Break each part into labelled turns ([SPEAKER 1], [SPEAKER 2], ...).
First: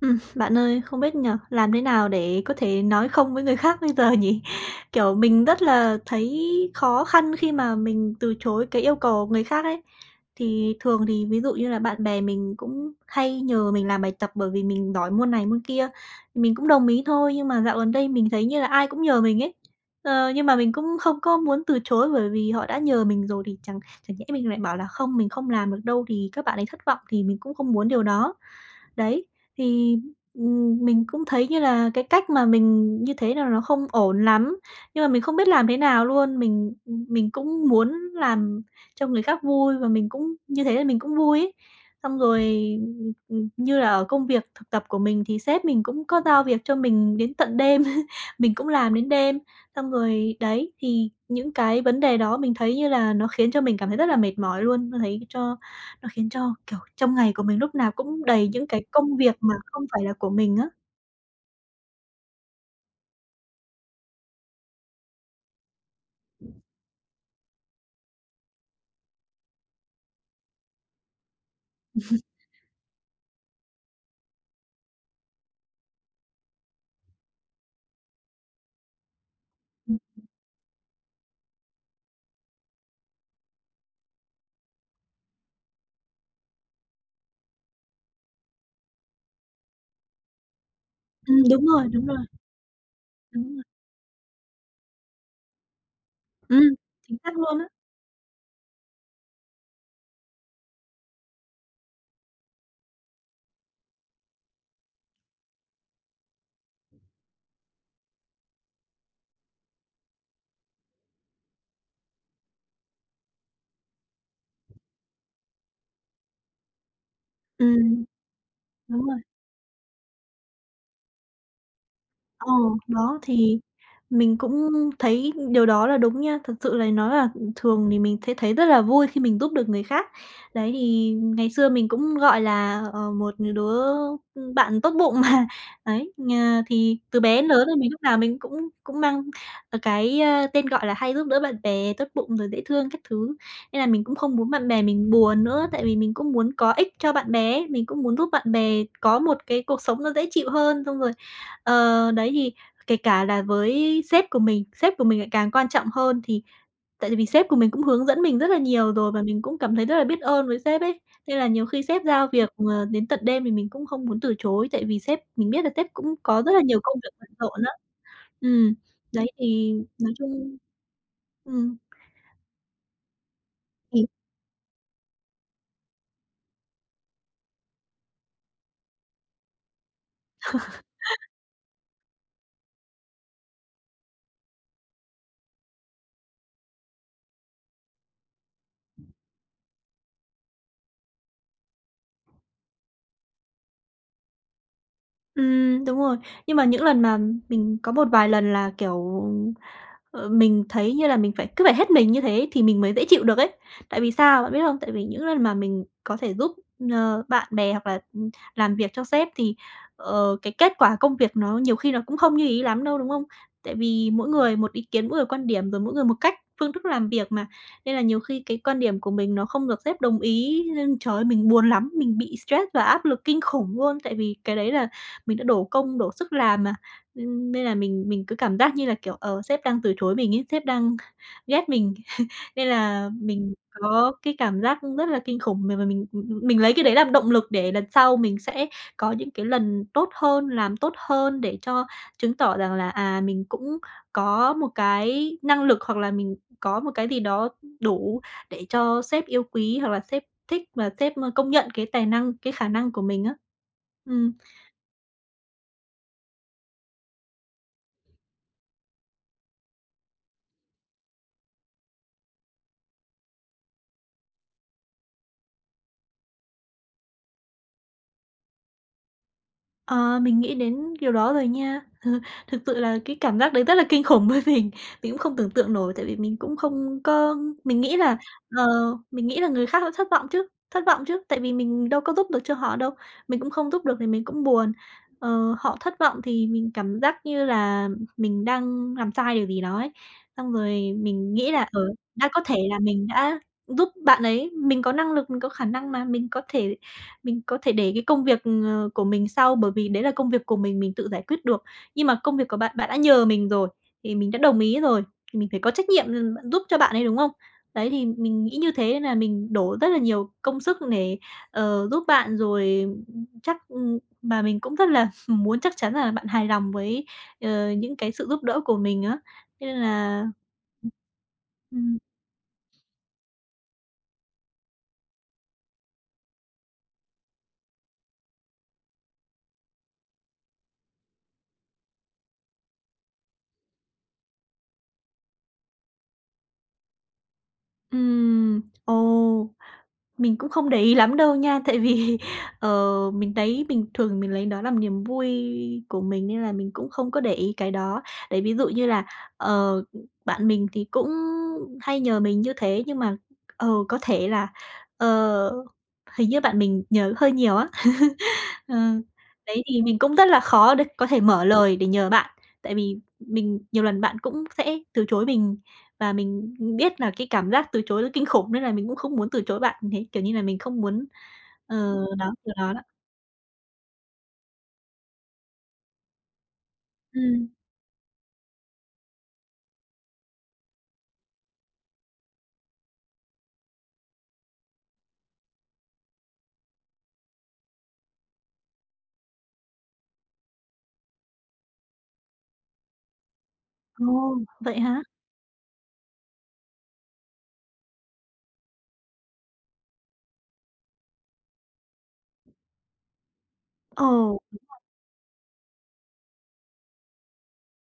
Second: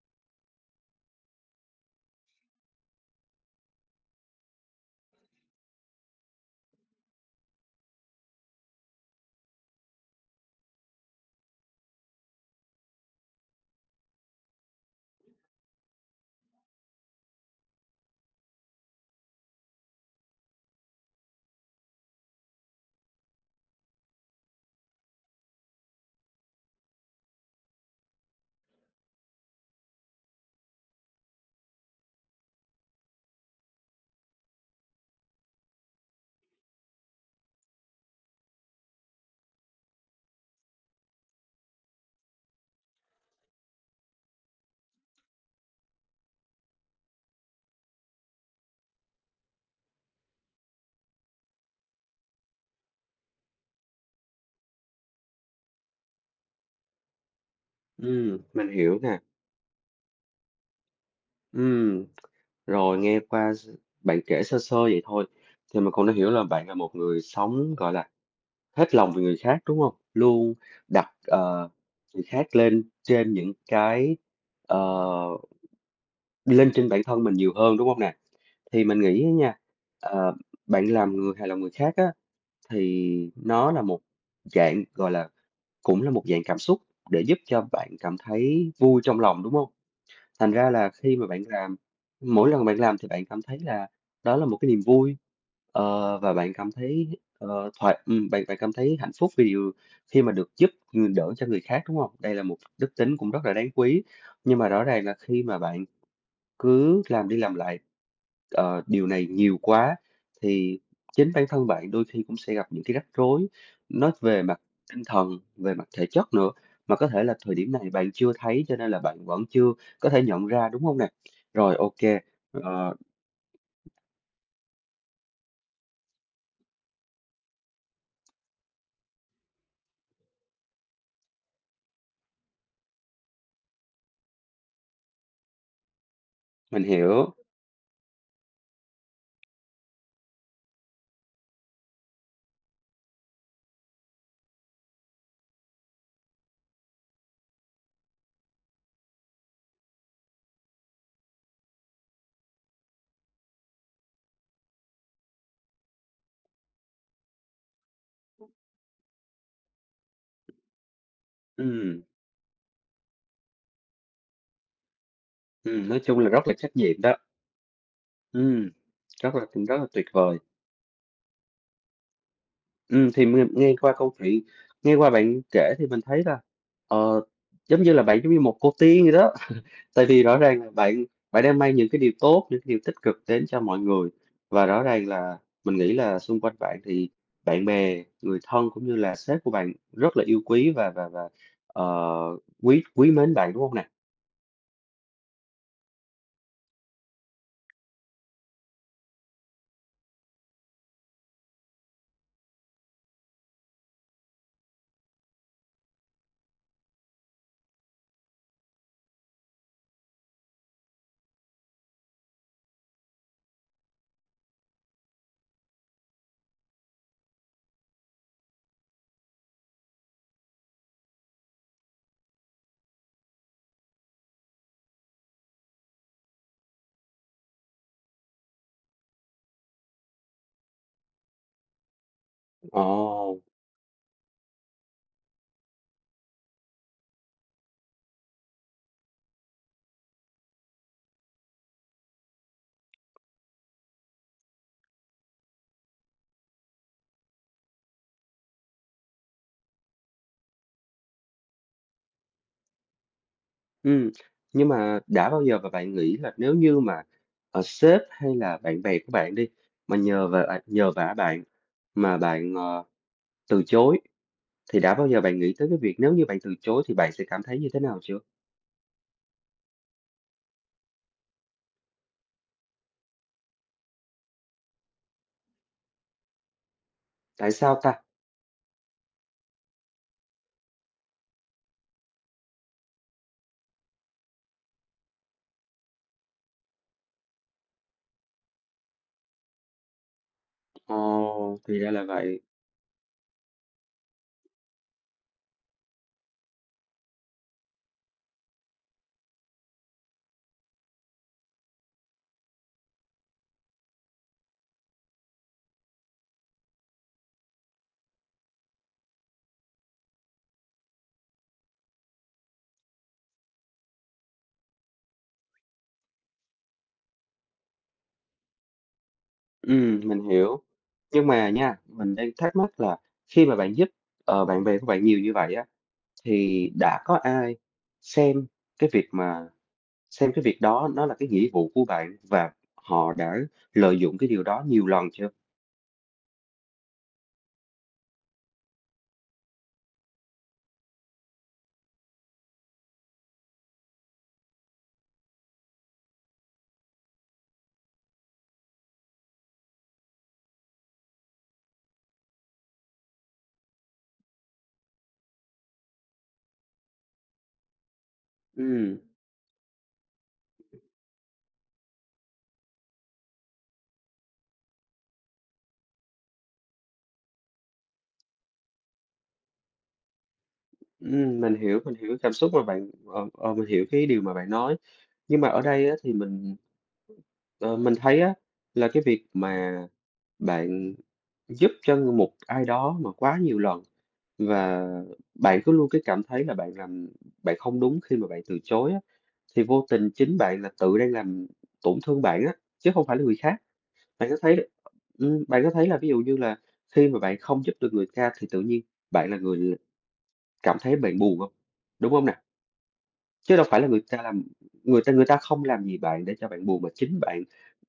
[SPEAKER 1] Bạn ơi, không biết nhỉ, làm thế nào để có thể nói không với người khác bây giờ nhỉ? Kiểu, mình rất là thấy khó khăn khi mà mình từ chối cái yêu cầu của người khác ấy. Thì thường thì ví dụ như là bạn bè mình cũng hay nhờ mình làm bài tập bởi vì mình đòi môn này môn kia, thì mình cũng đồng ý thôi, nhưng mà dạo gần đây mình thấy như là ai cũng nhờ mình ấy. Ờ, nhưng mà mình cũng không có muốn từ chối bởi vì họ đã nhờ mình rồi thì chẳng chẳng nhẽ mình lại bảo là "Không, mình không làm được đâu" thì các bạn ấy thất vọng thì mình cũng không muốn điều đó. Đấy, thì, mình cũng thấy như là cái cách mà mình như thế là nó không ổn lắm, nhưng mà mình không biết làm thế nào luôn. Mình cũng muốn làm cho người khác vui và mình cũng như thế là mình cũng vui ấy. Xong rồi, như là ở công việc thực tập của mình thì sếp mình cũng có giao việc cho mình đến tận đêm, mình cũng làm đến đêm. Xong rồi đấy, thì những cái vấn đề đó mình thấy như là nó khiến cho mình cảm thấy rất là mệt mỏi luôn, nó khiến cho, kiểu, trong ngày của mình lúc nào cũng đầy những
[SPEAKER 2] Mình
[SPEAKER 1] cái
[SPEAKER 2] hiểu
[SPEAKER 1] công
[SPEAKER 2] nè.
[SPEAKER 1] việc mà không phải là của mình á.
[SPEAKER 2] Ừm, rồi nghe qua bạn kể sơ sơ vậy thôi thì mình cũng đã hiểu là bạn là một người sống, gọi là, hết lòng vì người khác, đúng không? Luôn đặt, người khác lên trên những cái, ờ, lên trên bản thân mình nhiều hơn, đúng không nè? Thì mình nghĩ á nha,
[SPEAKER 1] Ừm,
[SPEAKER 2] ờ, bạn làm người hài lòng người khác á, thì nó là một dạng, gọi là, cũng là một dạng cảm xúc để giúp cho bạn cảm thấy vui trong lòng, đúng không? Thành ra là khi mà
[SPEAKER 1] ừm,
[SPEAKER 2] bạn
[SPEAKER 1] đúng
[SPEAKER 2] làm,
[SPEAKER 1] rồi, đúng rồi,
[SPEAKER 2] mỗi lần bạn làm thì bạn cảm
[SPEAKER 1] đúng
[SPEAKER 2] thấy
[SPEAKER 1] rồi.
[SPEAKER 2] là đó là một cái niềm vui, và bạn
[SPEAKER 1] Ừm,
[SPEAKER 2] cảm thấy,
[SPEAKER 1] chính xác luôn á.
[SPEAKER 2] ờ, thoải bạn bạn cảm thấy hạnh phúc vì điều khi mà được giúp, đỡ cho người khác, đúng không? Đây là một đức tính cũng rất là đáng quý. Nhưng mà rõ ràng là khi mà bạn cứ làm đi làm lại, điều này nhiều quá thì chính bản thân bạn đôi khi cũng sẽ gặp những cái rắc rối nói về mặt tinh thần, về mặt thể chất nữa, mà có thể là thời điểm này
[SPEAKER 1] Ừm,
[SPEAKER 2] bạn chưa thấy cho nên là
[SPEAKER 1] đúng rồi.
[SPEAKER 2] bạn vẫn chưa có thể nhận ra, đúng không nè? Rồi, ok.
[SPEAKER 1] Ờ,
[SPEAKER 2] ờ,
[SPEAKER 1] đó, thì mình cũng thấy điều đó là đúng nha. Thật sự là nó là thường thì mình thấy thấy rất là vui khi mình giúp được người khác. Đấy, thì ngày xưa mình cũng, gọi là, một đứa, bạn tốt bụng mà. Đấy,
[SPEAKER 2] mình
[SPEAKER 1] thì từ
[SPEAKER 2] hiểu.
[SPEAKER 1] bé đến lớn là mình lúc nào mình cũng cũng mang, cái, tên gọi là hay giúp đỡ bạn bè, tốt bụng rồi dễ thương các thứ. Nên là mình cũng không muốn bạn bè mình buồn nữa, tại vì mình cũng muốn có ích cho bạn bè ấy, mình cũng muốn giúp bạn bè có một cái cuộc sống nó dễ chịu hơn, xong rồi. Ờ, đấy, thì kể cả là với sếp của mình lại càng quan trọng hơn thì tại vì sếp của mình cũng hướng dẫn mình rất là nhiều rồi và mình cũng cảm thấy rất là biết ơn với sếp ấy. Nên là nhiều khi sếp
[SPEAKER 2] Ừm,
[SPEAKER 1] giao việc, đến tận đêm thì mình cũng không muốn từ chối, tại vì sếp mình biết là sếp
[SPEAKER 2] nói
[SPEAKER 1] cũng
[SPEAKER 2] chung là rất
[SPEAKER 1] có rất
[SPEAKER 2] là
[SPEAKER 1] là
[SPEAKER 2] trách
[SPEAKER 1] nhiều công
[SPEAKER 2] nhiệm
[SPEAKER 1] việc
[SPEAKER 2] đó.
[SPEAKER 1] bận rộn á.
[SPEAKER 2] Ừm,
[SPEAKER 1] Ừ, đấy,
[SPEAKER 2] Rất là
[SPEAKER 1] thì
[SPEAKER 2] rất là tuyệt
[SPEAKER 1] nói
[SPEAKER 2] vời.
[SPEAKER 1] chung ừm.
[SPEAKER 2] Thì mình nghe qua câu chuyện nghe qua bạn kể thì mình thấy là, ờ, giống như là bạn giống như một cô tiên vậy đó. Tại vì rõ ràng là bạn bạn đang mang những cái điều tốt, những cái điều tích cực đến cho mọi người. Và rõ ràng là mình nghĩ là xung quanh bạn thì bạn bè, người thân cũng như là sếp của bạn rất là yêu quý và, ờ, quý quý mến bạn, đúng không nè?
[SPEAKER 1] Đúng rồi. Nhưng mà những lần mà mình có một vài lần là, kiểu, mình thấy như là mình phải cứ phải hết mình như thế thì mình mới dễ chịu được ấy. Tại vì sao, bạn biết không? Tại vì những lần mà mình có thể giúp, bạn bè hoặc là, làm việc cho sếp thì, cái kết quả công việc nó nhiều khi nó cũng không như ý lắm đâu, đúng không? Tại vì mỗi người một ý kiến, mỗi người quan điểm, rồi mỗi người một cách, phương thức làm việc mà, nên là nhiều khi cái quan điểm của mình nó không được sếp đồng ý nên, trời ơi, mình buồn lắm, mình bị stress và áp lực kinh khủng luôn. Tại vì cái đấy là mình đã đổ công đổ sức làm mà, nên là mình cứ cảm giác như là, kiểu, sếp đang từ chối mình ấy, sếp đang ghét mình, nên là
[SPEAKER 2] Ồ,
[SPEAKER 1] mình có cái cảm giác rất là kinh khủng. Mình lấy cái đấy làm động lực để lần sau mình sẽ có những cái lần tốt hơn, làm tốt hơn để cho chứng tỏ rằng là, à, mình cũng có một cái năng lực hoặc là mình có một cái gì đó đủ để cho sếp yêu quý hoặc là sếp thích và sếp, công nhận cái tài năng, cái khả năng của mình á.
[SPEAKER 2] ừm,
[SPEAKER 1] Ừm.
[SPEAKER 2] nhưng mà đã bao giờ mà bạn nghĩ là nếu như mà, sếp hay là bạn bè của bạn đi, mà nhờ vả à, nhờ vả bạn mà bạn, từ chối, thì đã bao giờ bạn nghĩ tới cái việc nếu như bạn từ chối thì bạn sẽ cảm thấy như thế nào chưa?
[SPEAKER 1] Ờ, mình nghĩ đến điều đó rồi nha. Thực sự là cái cảm giác đấy rất là kinh khủng với mình. Mình cũng không tưởng tượng nổi, tại vì mình cũng không có
[SPEAKER 2] Tại sao
[SPEAKER 1] mình nghĩ
[SPEAKER 2] ta?
[SPEAKER 1] là, ờ, mình nghĩ là người khác sẽ thất vọng chứ, tại vì mình đâu có giúp được cho họ đâu, mình cũng không giúp được thì mình cũng buồn. Ờ, họ thất vọng thì mình cảm giác như là mình đang làm sai điều gì đó ấy. Xong rồi mình nghĩ
[SPEAKER 2] Ồ,
[SPEAKER 1] là,
[SPEAKER 2] thì ra là
[SPEAKER 1] đã
[SPEAKER 2] vậy.
[SPEAKER 1] có thể là mình đã giúp bạn ấy, mình có năng lực, mình có khả năng mà, mình có thể để cái công việc, của mình sau, bởi vì đấy là công việc của mình tự giải quyết được. Nhưng mà công việc của bạn, bạn đã nhờ mình rồi, thì mình đã đồng ý rồi, thì mình phải có trách nhiệm, giúp cho bạn ấy, đúng không? Đấy, thì mình nghĩ như thế nên là mình đổ rất là nhiều công sức để, giúp bạn rồi chắc mà mình cũng rất là muốn chắc chắn là bạn hài lòng với, những cái sự giúp đỡ của mình á. Thế nên
[SPEAKER 2] Mình
[SPEAKER 1] là
[SPEAKER 2] hiểu. Nhưng mà nha,
[SPEAKER 1] ừm.
[SPEAKER 2] mình đang thắc mắc là khi mà bạn giúp, bạn bè của bạn nhiều như vậy á, thì đã có ai xem cái việc mà xem cái việc đó nó là cái nghĩa vụ của bạn và họ đã lợi dụng cái điều đó nhiều lần chưa?
[SPEAKER 1] Ừm, ồ. Mình cũng không để ý lắm đâu nha, tại vì, mình thấy bình thường mình lấy đó làm niềm vui của mình nên là mình cũng không có để ý cái đó. Đấy, ví dụ như là, ờ, bạn mình thì cũng hay nhờ mình như thế nhưng mà, có thể là, ờ, hình như bạn mình nhờ hơi nhiều á. Ờ,
[SPEAKER 2] Ừm,
[SPEAKER 1] đấy, thì mình cũng rất là khó để có thể mở lời để nhờ bạn, tại vì mình nhiều lần bạn cũng sẽ từ chối mình và mình biết là cái cảm giác từ chối nó kinh khủng nên là mình cũng không muốn từ chối bạn thế, kiểu như là, mình không muốn.
[SPEAKER 2] mình hiểu, mình hiểu cái cảm
[SPEAKER 1] Đó,
[SPEAKER 2] xúc
[SPEAKER 1] kiểu
[SPEAKER 2] mà
[SPEAKER 1] đó đó.
[SPEAKER 2] bạn mình hiểu cái điều mà bạn nói. Nhưng mà ở đây á, thì mình,
[SPEAKER 1] Ừm.
[SPEAKER 2] ờ, mình thấy á, là cái việc mà bạn giúp cho một ai đó mà quá nhiều lần. Và bạn cứ luôn cái cảm thấy là bạn làm bạn không đúng khi mà bạn từ chối á, thì vô tình chính bạn là tự đang làm tổn thương bạn á, chứ không phải là người khác. Bạn
[SPEAKER 1] Ồ,
[SPEAKER 2] có thấy
[SPEAKER 1] vậy hả?
[SPEAKER 2] bạn có thấy là ví dụ như là khi mà bạn không giúp được người ta thì tự nhiên bạn là người cảm thấy bạn buồn không? Đúng không nè? Chứ đâu phải là người ta
[SPEAKER 1] Ồ,
[SPEAKER 2] làm người ta không làm gì bạn để cho bạn buồn, mà chính bạn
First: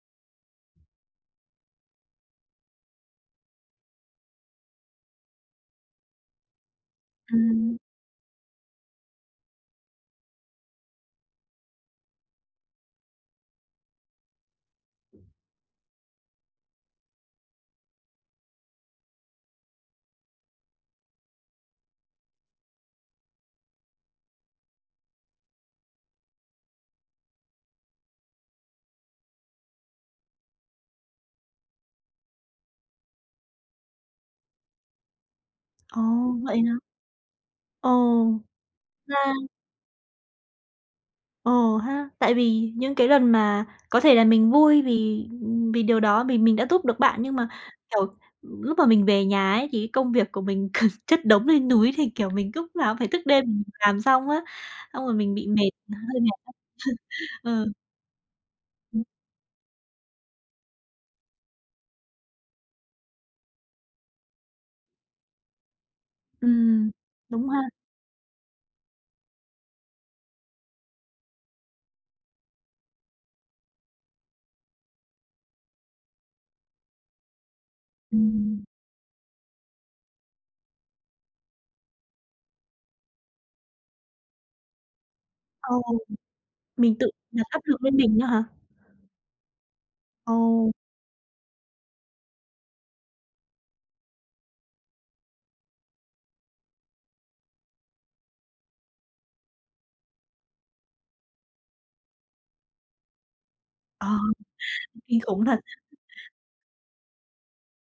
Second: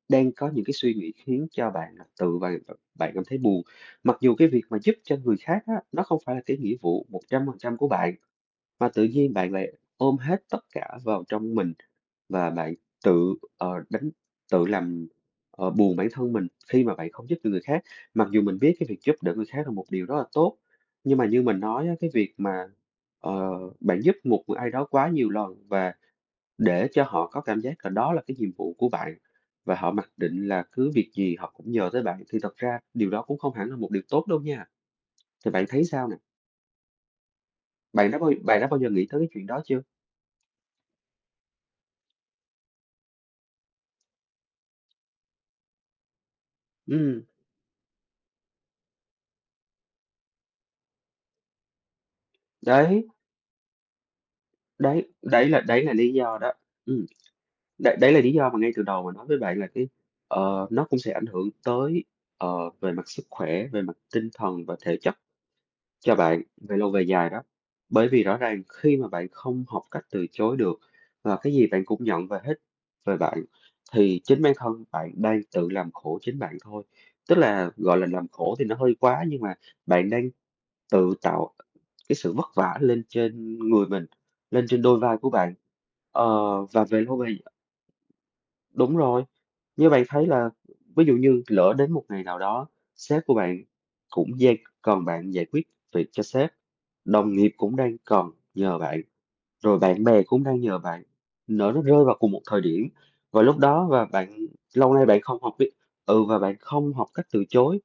[SPEAKER 2] đang có những cái suy nghĩ khiến cho bạn là tự bạn bạn cảm thấy buồn. Mặc dù cái việc mà giúp cho người khác á, nó không phải là cái nghĩa vụ 100%
[SPEAKER 1] ừm,
[SPEAKER 2] của bạn, mà tự nhiên bạn lại ôm hết tất cả vào trong mình và bạn tự, ờ, đánh tự làm, buồn bản thân mình khi mà bạn không giúp được người khác. Mặc dù mình biết cái việc giúp đỡ người khác là một điều rất là tốt, nhưng mà như mình nói á, cái việc mà, ờ, bạn giúp một người ai đó quá nhiều lần và để cho họ có cảm giác là đó là cái nhiệm vụ của bạn và họ mặc định là cứ việc gì họ cũng nhờ tới bạn, thì thật ra điều đó cũng không hẳn là một điều tốt đâu nha. Thì bạn thấy
[SPEAKER 1] ồ,
[SPEAKER 2] sao nè?
[SPEAKER 1] vậy hả? Ồ,
[SPEAKER 2] Bạn đã bao giờ nghĩ
[SPEAKER 1] ra
[SPEAKER 2] tới cái chuyện đó chưa?
[SPEAKER 1] Ồ ha, tại vì những cái lần mà có thể là mình vui vì vì điều đó, vì mình đã giúp được bạn,
[SPEAKER 2] Ừm,
[SPEAKER 1] nhưng mà, kiểu, lúc mà mình về nhà ấy, thì cái công việc của mình cứ chất đống lên núi thì, kiểu, mình lúc nào cũng
[SPEAKER 2] Đấy.
[SPEAKER 1] phải thức đêm mình làm xong á, xong
[SPEAKER 2] Đấy,
[SPEAKER 1] rồi mình bị
[SPEAKER 2] đấy là
[SPEAKER 1] mệt,
[SPEAKER 2] lý
[SPEAKER 1] hơi
[SPEAKER 2] do đó.
[SPEAKER 1] mệt.
[SPEAKER 2] Ừm,
[SPEAKER 1] Ừ,
[SPEAKER 2] đấy Đấy là lý do mà ngay từ đầu mình nói với bạn là cái, nó cũng sẽ ảnh hưởng tới, về mặt sức khỏe, về mặt tinh thần và thể chất cho bạn về lâu
[SPEAKER 1] ừm,
[SPEAKER 2] về dài đó.
[SPEAKER 1] đúng ha.
[SPEAKER 2] Bởi vì rõ ràng khi mà bạn không học cách từ chối được và cái gì bạn cũng nhận về hết về bạn, thì chính bản thân bạn đang tự làm khổ chính bạn thôi. Tức là, gọi là, làm khổ
[SPEAKER 1] Ừm,
[SPEAKER 2] thì nó hơi quá nhưng mà bạn đang tự tạo cái sự vất vả lên trên người mình, lên trên đôi vai của bạn.
[SPEAKER 1] ồ,
[SPEAKER 2] Ờ, và
[SPEAKER 1] mình
[SPEAKER 2] về
[SPEAKER 1] tự
[SPEAKER 2] lâu hobby
[SPEAKER 1] đặt áp lực lên mình nữa hả?
[SPEAKER 2] đúng rồi, như bạn thấy
[SPEAKER 1] Ồ,
[SPEAKER 2] là ví dụ như lỡ đến một ngày nào đó, sếp của bạn cũng dang cần bạn giải quyết việc cho sếp, đồng nghiệp cũng đang cần nhờ bạn rồi bạn bè cũng đang nhờ bạn, nó rơi vào cùng một thời điểm và lúc đó và
[SPEAKER 1] ờ,
[SPEAKER 2] bạn lâu nay bạn
[SPEAKER 1] kinh
[SPEAKER 2] không
[SPEAKER 1] khủng
[SPEAKER 2] học
[SPEAKER 1] thật.
[SPEAKER 2] biết ừ, và bạn không học cách từ chối,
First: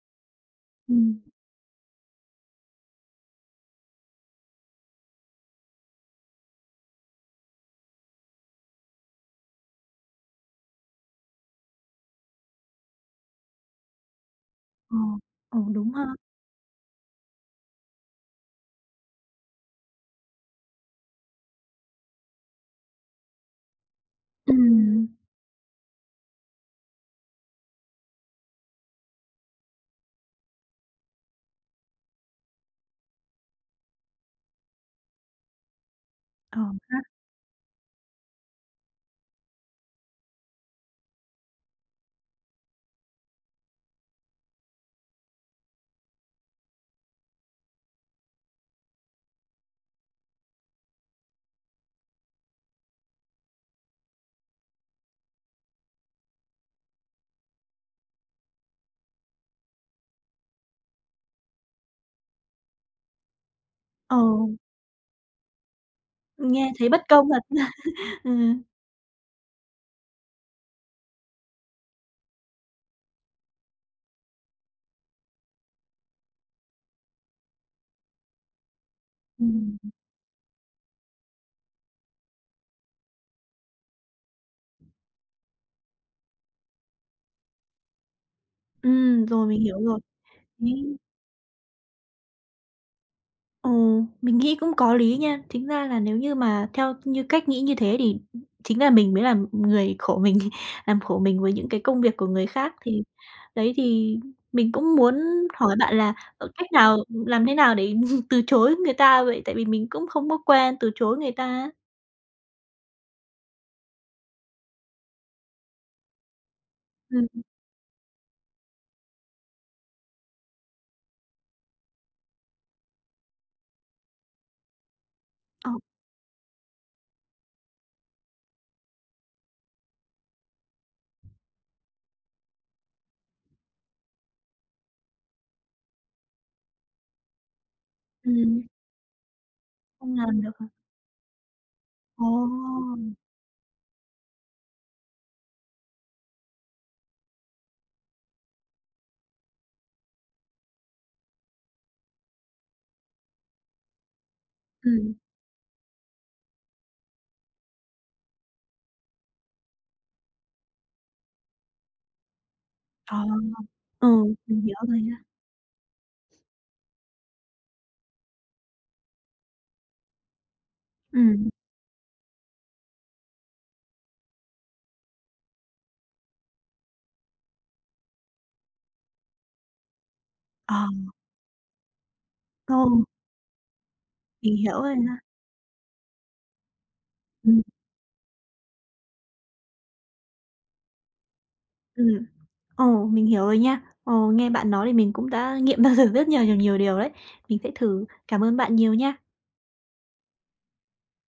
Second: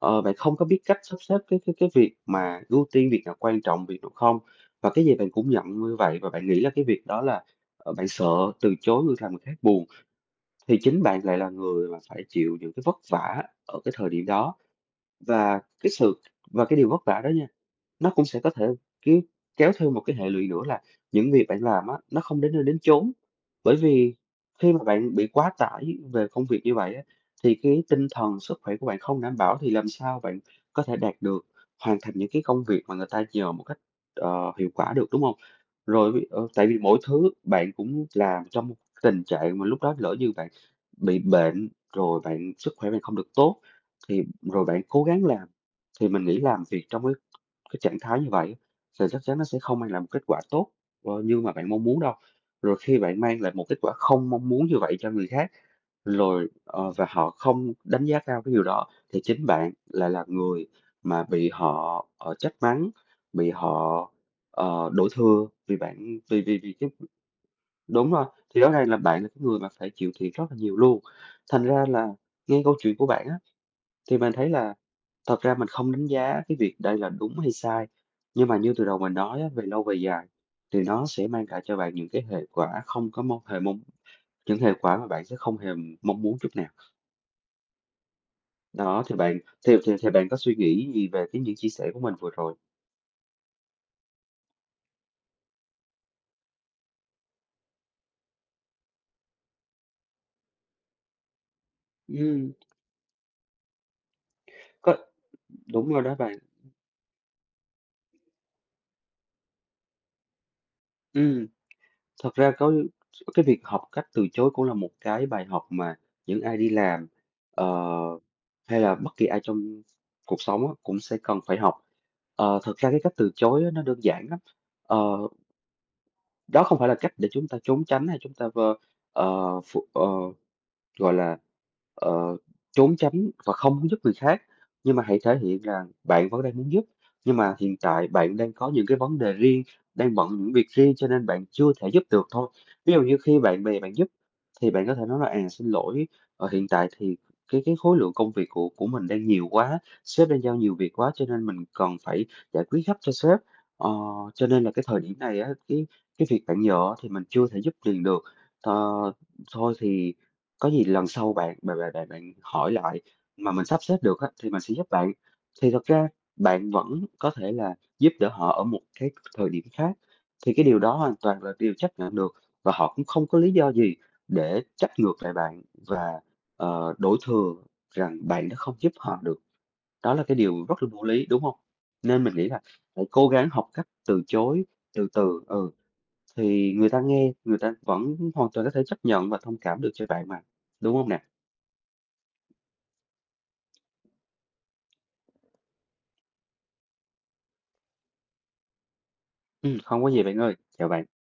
[SPEAKER 2] bạn không có biết cách
[SPEAKER 1] Ừm,
[SPEAKER 2] sắp xếp cái việc mà ưu tiên việc nào quan trọng, việc nào không. Và cái gì bạn cũng nhận như vậy và bạn nghĩ là cái việc đó là, bạn sợ từ chối người làm người khác buồn, thì chính bạn lại là người mà phải chịu những cái vất vả ở cái thời điểm đó.
[SPEAKER 1] ờ, ờ,
[SPEAKER 2] Và cái
[SPEAKER 1] đúng ha.
[SPEAKER 2] sự và cái điều vất vả đó nha nó cũng sẽ có thể, cái kéo theo một cái hệ lụy nữa là những việc bạn làm á, nó không đến nơi đến chốn. Bởi vì khi mà
[SPEAKER 1] Ừm,
[SPEAKER 2] bạn bị quá tải về công việc như vậy á, thì cái tinh thần, sức khỏe của bạn không đảm bảo thì làm sao bạn có thể đạt được, hoàn thành những cái công việc mà người ta nhờ một cách, hiệu quả được, đúng không?
[SPEAKER 1] ờ
[SPEAKER 2] Tại vì mỗi
[SPEAKER 1] ha,
[SPEAKER 2] thứ bạn cũng làm trong một tình trạng mà lúc đó lỡ như bạn bị bệnh, rồi bạn sức khỏe bạn không được tốt, thì rồi bạn cố gắng làm, thì mình nghĩ làm việc trong cái trạng thái như vậy thì chắc chắn nó sẽ không mang lại một kết quả tốt, như mà bạn mong muốn đâu. Rồi khi bạn mang lại một kết quả không mong muốn như vậy cho người khác, rồi, và họ không đánh giá cao cái điều đó, thì chính bạn lại là người mà bị họ, trách mắng, bị họ,
[SPEAKER 1] ờ,
[SPEAKER 2] đổ thừa vì bạn vì vì
[SPEAKER 1] nghe
[SPEAKER 2] vì cái
[SPEAKER 1] thấy bất công thật.
[SPEAKER 2] đúng rồi,
[SPEAKER 1] Ừ,
[SPEAKER 2] thì rõ ràng là bạn là cái người mà phải chịu thiệt rất là nhiều luôn. Thành ra là nghe câu chuyện của bạn á thì mình thấy là thật ra mình không đánh giá cái việc đây là đúng hay sai, nhưng mà như từ đầu mình nói á, về
[SPEAKER 1] ừm.
[SPEAKER 2] lâu về dài thì nó sẽ mang lại cho bạn những cái hệ quả không có mong hề mong những hệ quả mà bạn sẽ không hề mong muốn chút nào. Đó, thì bạn
[SPEAKER 1] Rồi, mình
[SPEAKER 2] thì
[SPEAKER 1] hiểu
[SPEAKER 2] thì
[SPEAKER 1] rồi.
[SPEAKER 2] thì bạn có suy nghĩ
[SPEAKER 1] Nghĩ
[SPEAKER 2] gì về cái những chia sẻ của mình vừa rồi?
[SPEAKER 1] ừ, mình nghĩ cũng có lý nha. Chính ra là nếu như mà theo như cách nghĩ như thế thì chính là mình mới làm người khổ mình, làm khổ mình với những cái công việc của người
[SPEAKER 2] Ừm,
[SPEAKER 1] khác. Thì đấy, thì mình cũng
[SPEAKER 2] có
[SPEAKER 1] muốn hỏi
[SPEAKER 2] đúng
[SPEAKER 1] bạn
[SPEAKER 2] rồi
[SPEAKER 1] là,
[SPEAKER 2] đó bạn.
[SPEAKER 1] cách nào làm thế nào để từ chối người ta vậy? Tại vì mình cũng không có quen từ chối người ta
[SPEAKER 2] Ừm.
[SPEAKER 1] á.
[SPEAKER 2] Thật ra có cái việc học cách từ chối cũng là một cái bài học mà những ai đi làm,
[SPEAKER 1] Ừm,
[SPEAKER 2] ờ, hay là bất kỳ ai trong cuộc sống á, cũng sẽ cần phải học. Ờ, thật ra cái cách từ chối á, nó đơn giản lắm. Ờ,
[SPEAKER 1] ờ,
[SPEAKER 2] Đó không phải là cách để chúng ta trốn tránh hay chúng ta, vơ ờ, ờ, gọi là, ờ, trốn tránh và không muốn giúp người khác, nhưng mà hãy thể hiện rằng bạn vẫn đang muốn giúp, nhưng mà hiện tại bạn đang
[SPEAKER 1] ừm,
[SPEAKER 2] có những cái vấn đề riêng, đang
[SPEAKER 1] không
[SPEAKER 2] bận
[SPEAKER 1] làm được
[SPEAKER 2] những
[SPEAKER 1] hả?
[SPEAKER 2] việc riêng cho nên bạn chưa thể giúp được
[SPEAKER 1] Ồ!
[SPEAKER 2] thôi. Ví dụ như khi bạn bè bạn giúp thì bạn có thể nói là "À, xin lỗi, hiện tại thì cái khối lượng công việc của mình đang nhiều quá, sếp đang giao nhiều việc quá cho nên mình cần phải giải quyết gấp cho sếp. Ờ, cho nên là cái thời điểm
[SPEAKER 1] Ừm,
[SPEAKER 2] này á, cái việc bạn nhờ á thì mình chưa thể giúp liền được. Ờ, thôi thì có gì lần sau bạn bạn bạn bạn bạn hỏi lại
[SPEAKER 1] ờ,
[SPEAKER 2] mà mình sắp xếp
[SPEAKER 1] ừ,
[SPEAKER 2] được á, thì mình
[SPEAKER 1] mình
[SPEAKER 2] sẽ
[SPEAKER 1] hiểu
[SPEAKER 2] giúp
[SPEAKER 1] rồi
[SPEAKER 2] bạn."
[SPEAKER 1] ha.
[SPEAKER 2] Thì thật ra bạn vẫn có thể là giúp đỡ họ ở một cái thời điểm khác, thì cái điều đó hoàn toàn
[SPEAKER 1] ừ,
[SPEAKER 2] là điều chấp nhận được và họ cũng không có lý do gì để trách ngược lại bạn và, đổ thừa rằng bạn đã không giúp họ được. Đó là cái điều
[SPEAKER 1] ờ,
[SPEAKER 2] rất là vô lý, đúng không? Nên mình nghĩ là
[SPEAKER 1] Ồ,
[SPEAKER 2] hãy cố gắng học cách từ
[SPEAKER 1] mình
[SPEAKER 2] chối
[SPEAKER 1] hiểu rồi
[SPEAKER 2] từ
[SPEAKER 1] ha.
[SPEAKER 2] từ, ừ, thì người ta nghe, người ta vẫn hoàn toàn có thể chấp nhận và thông cảm được cho bạn mà, đúng không nè?
[SPEAKER 1] Ừm, ồ, mình hiểu rồi nha. Ồ, nghe bạn nói thì mình cũng đã nghiệm bao giờ rất nhiều nhiều nhiều điều đấy. Mình sẽ thử. Cảm ơn bạn nhiều nha.
[SPEAKER 2] Không có gì bạn ơi. Chào bạn.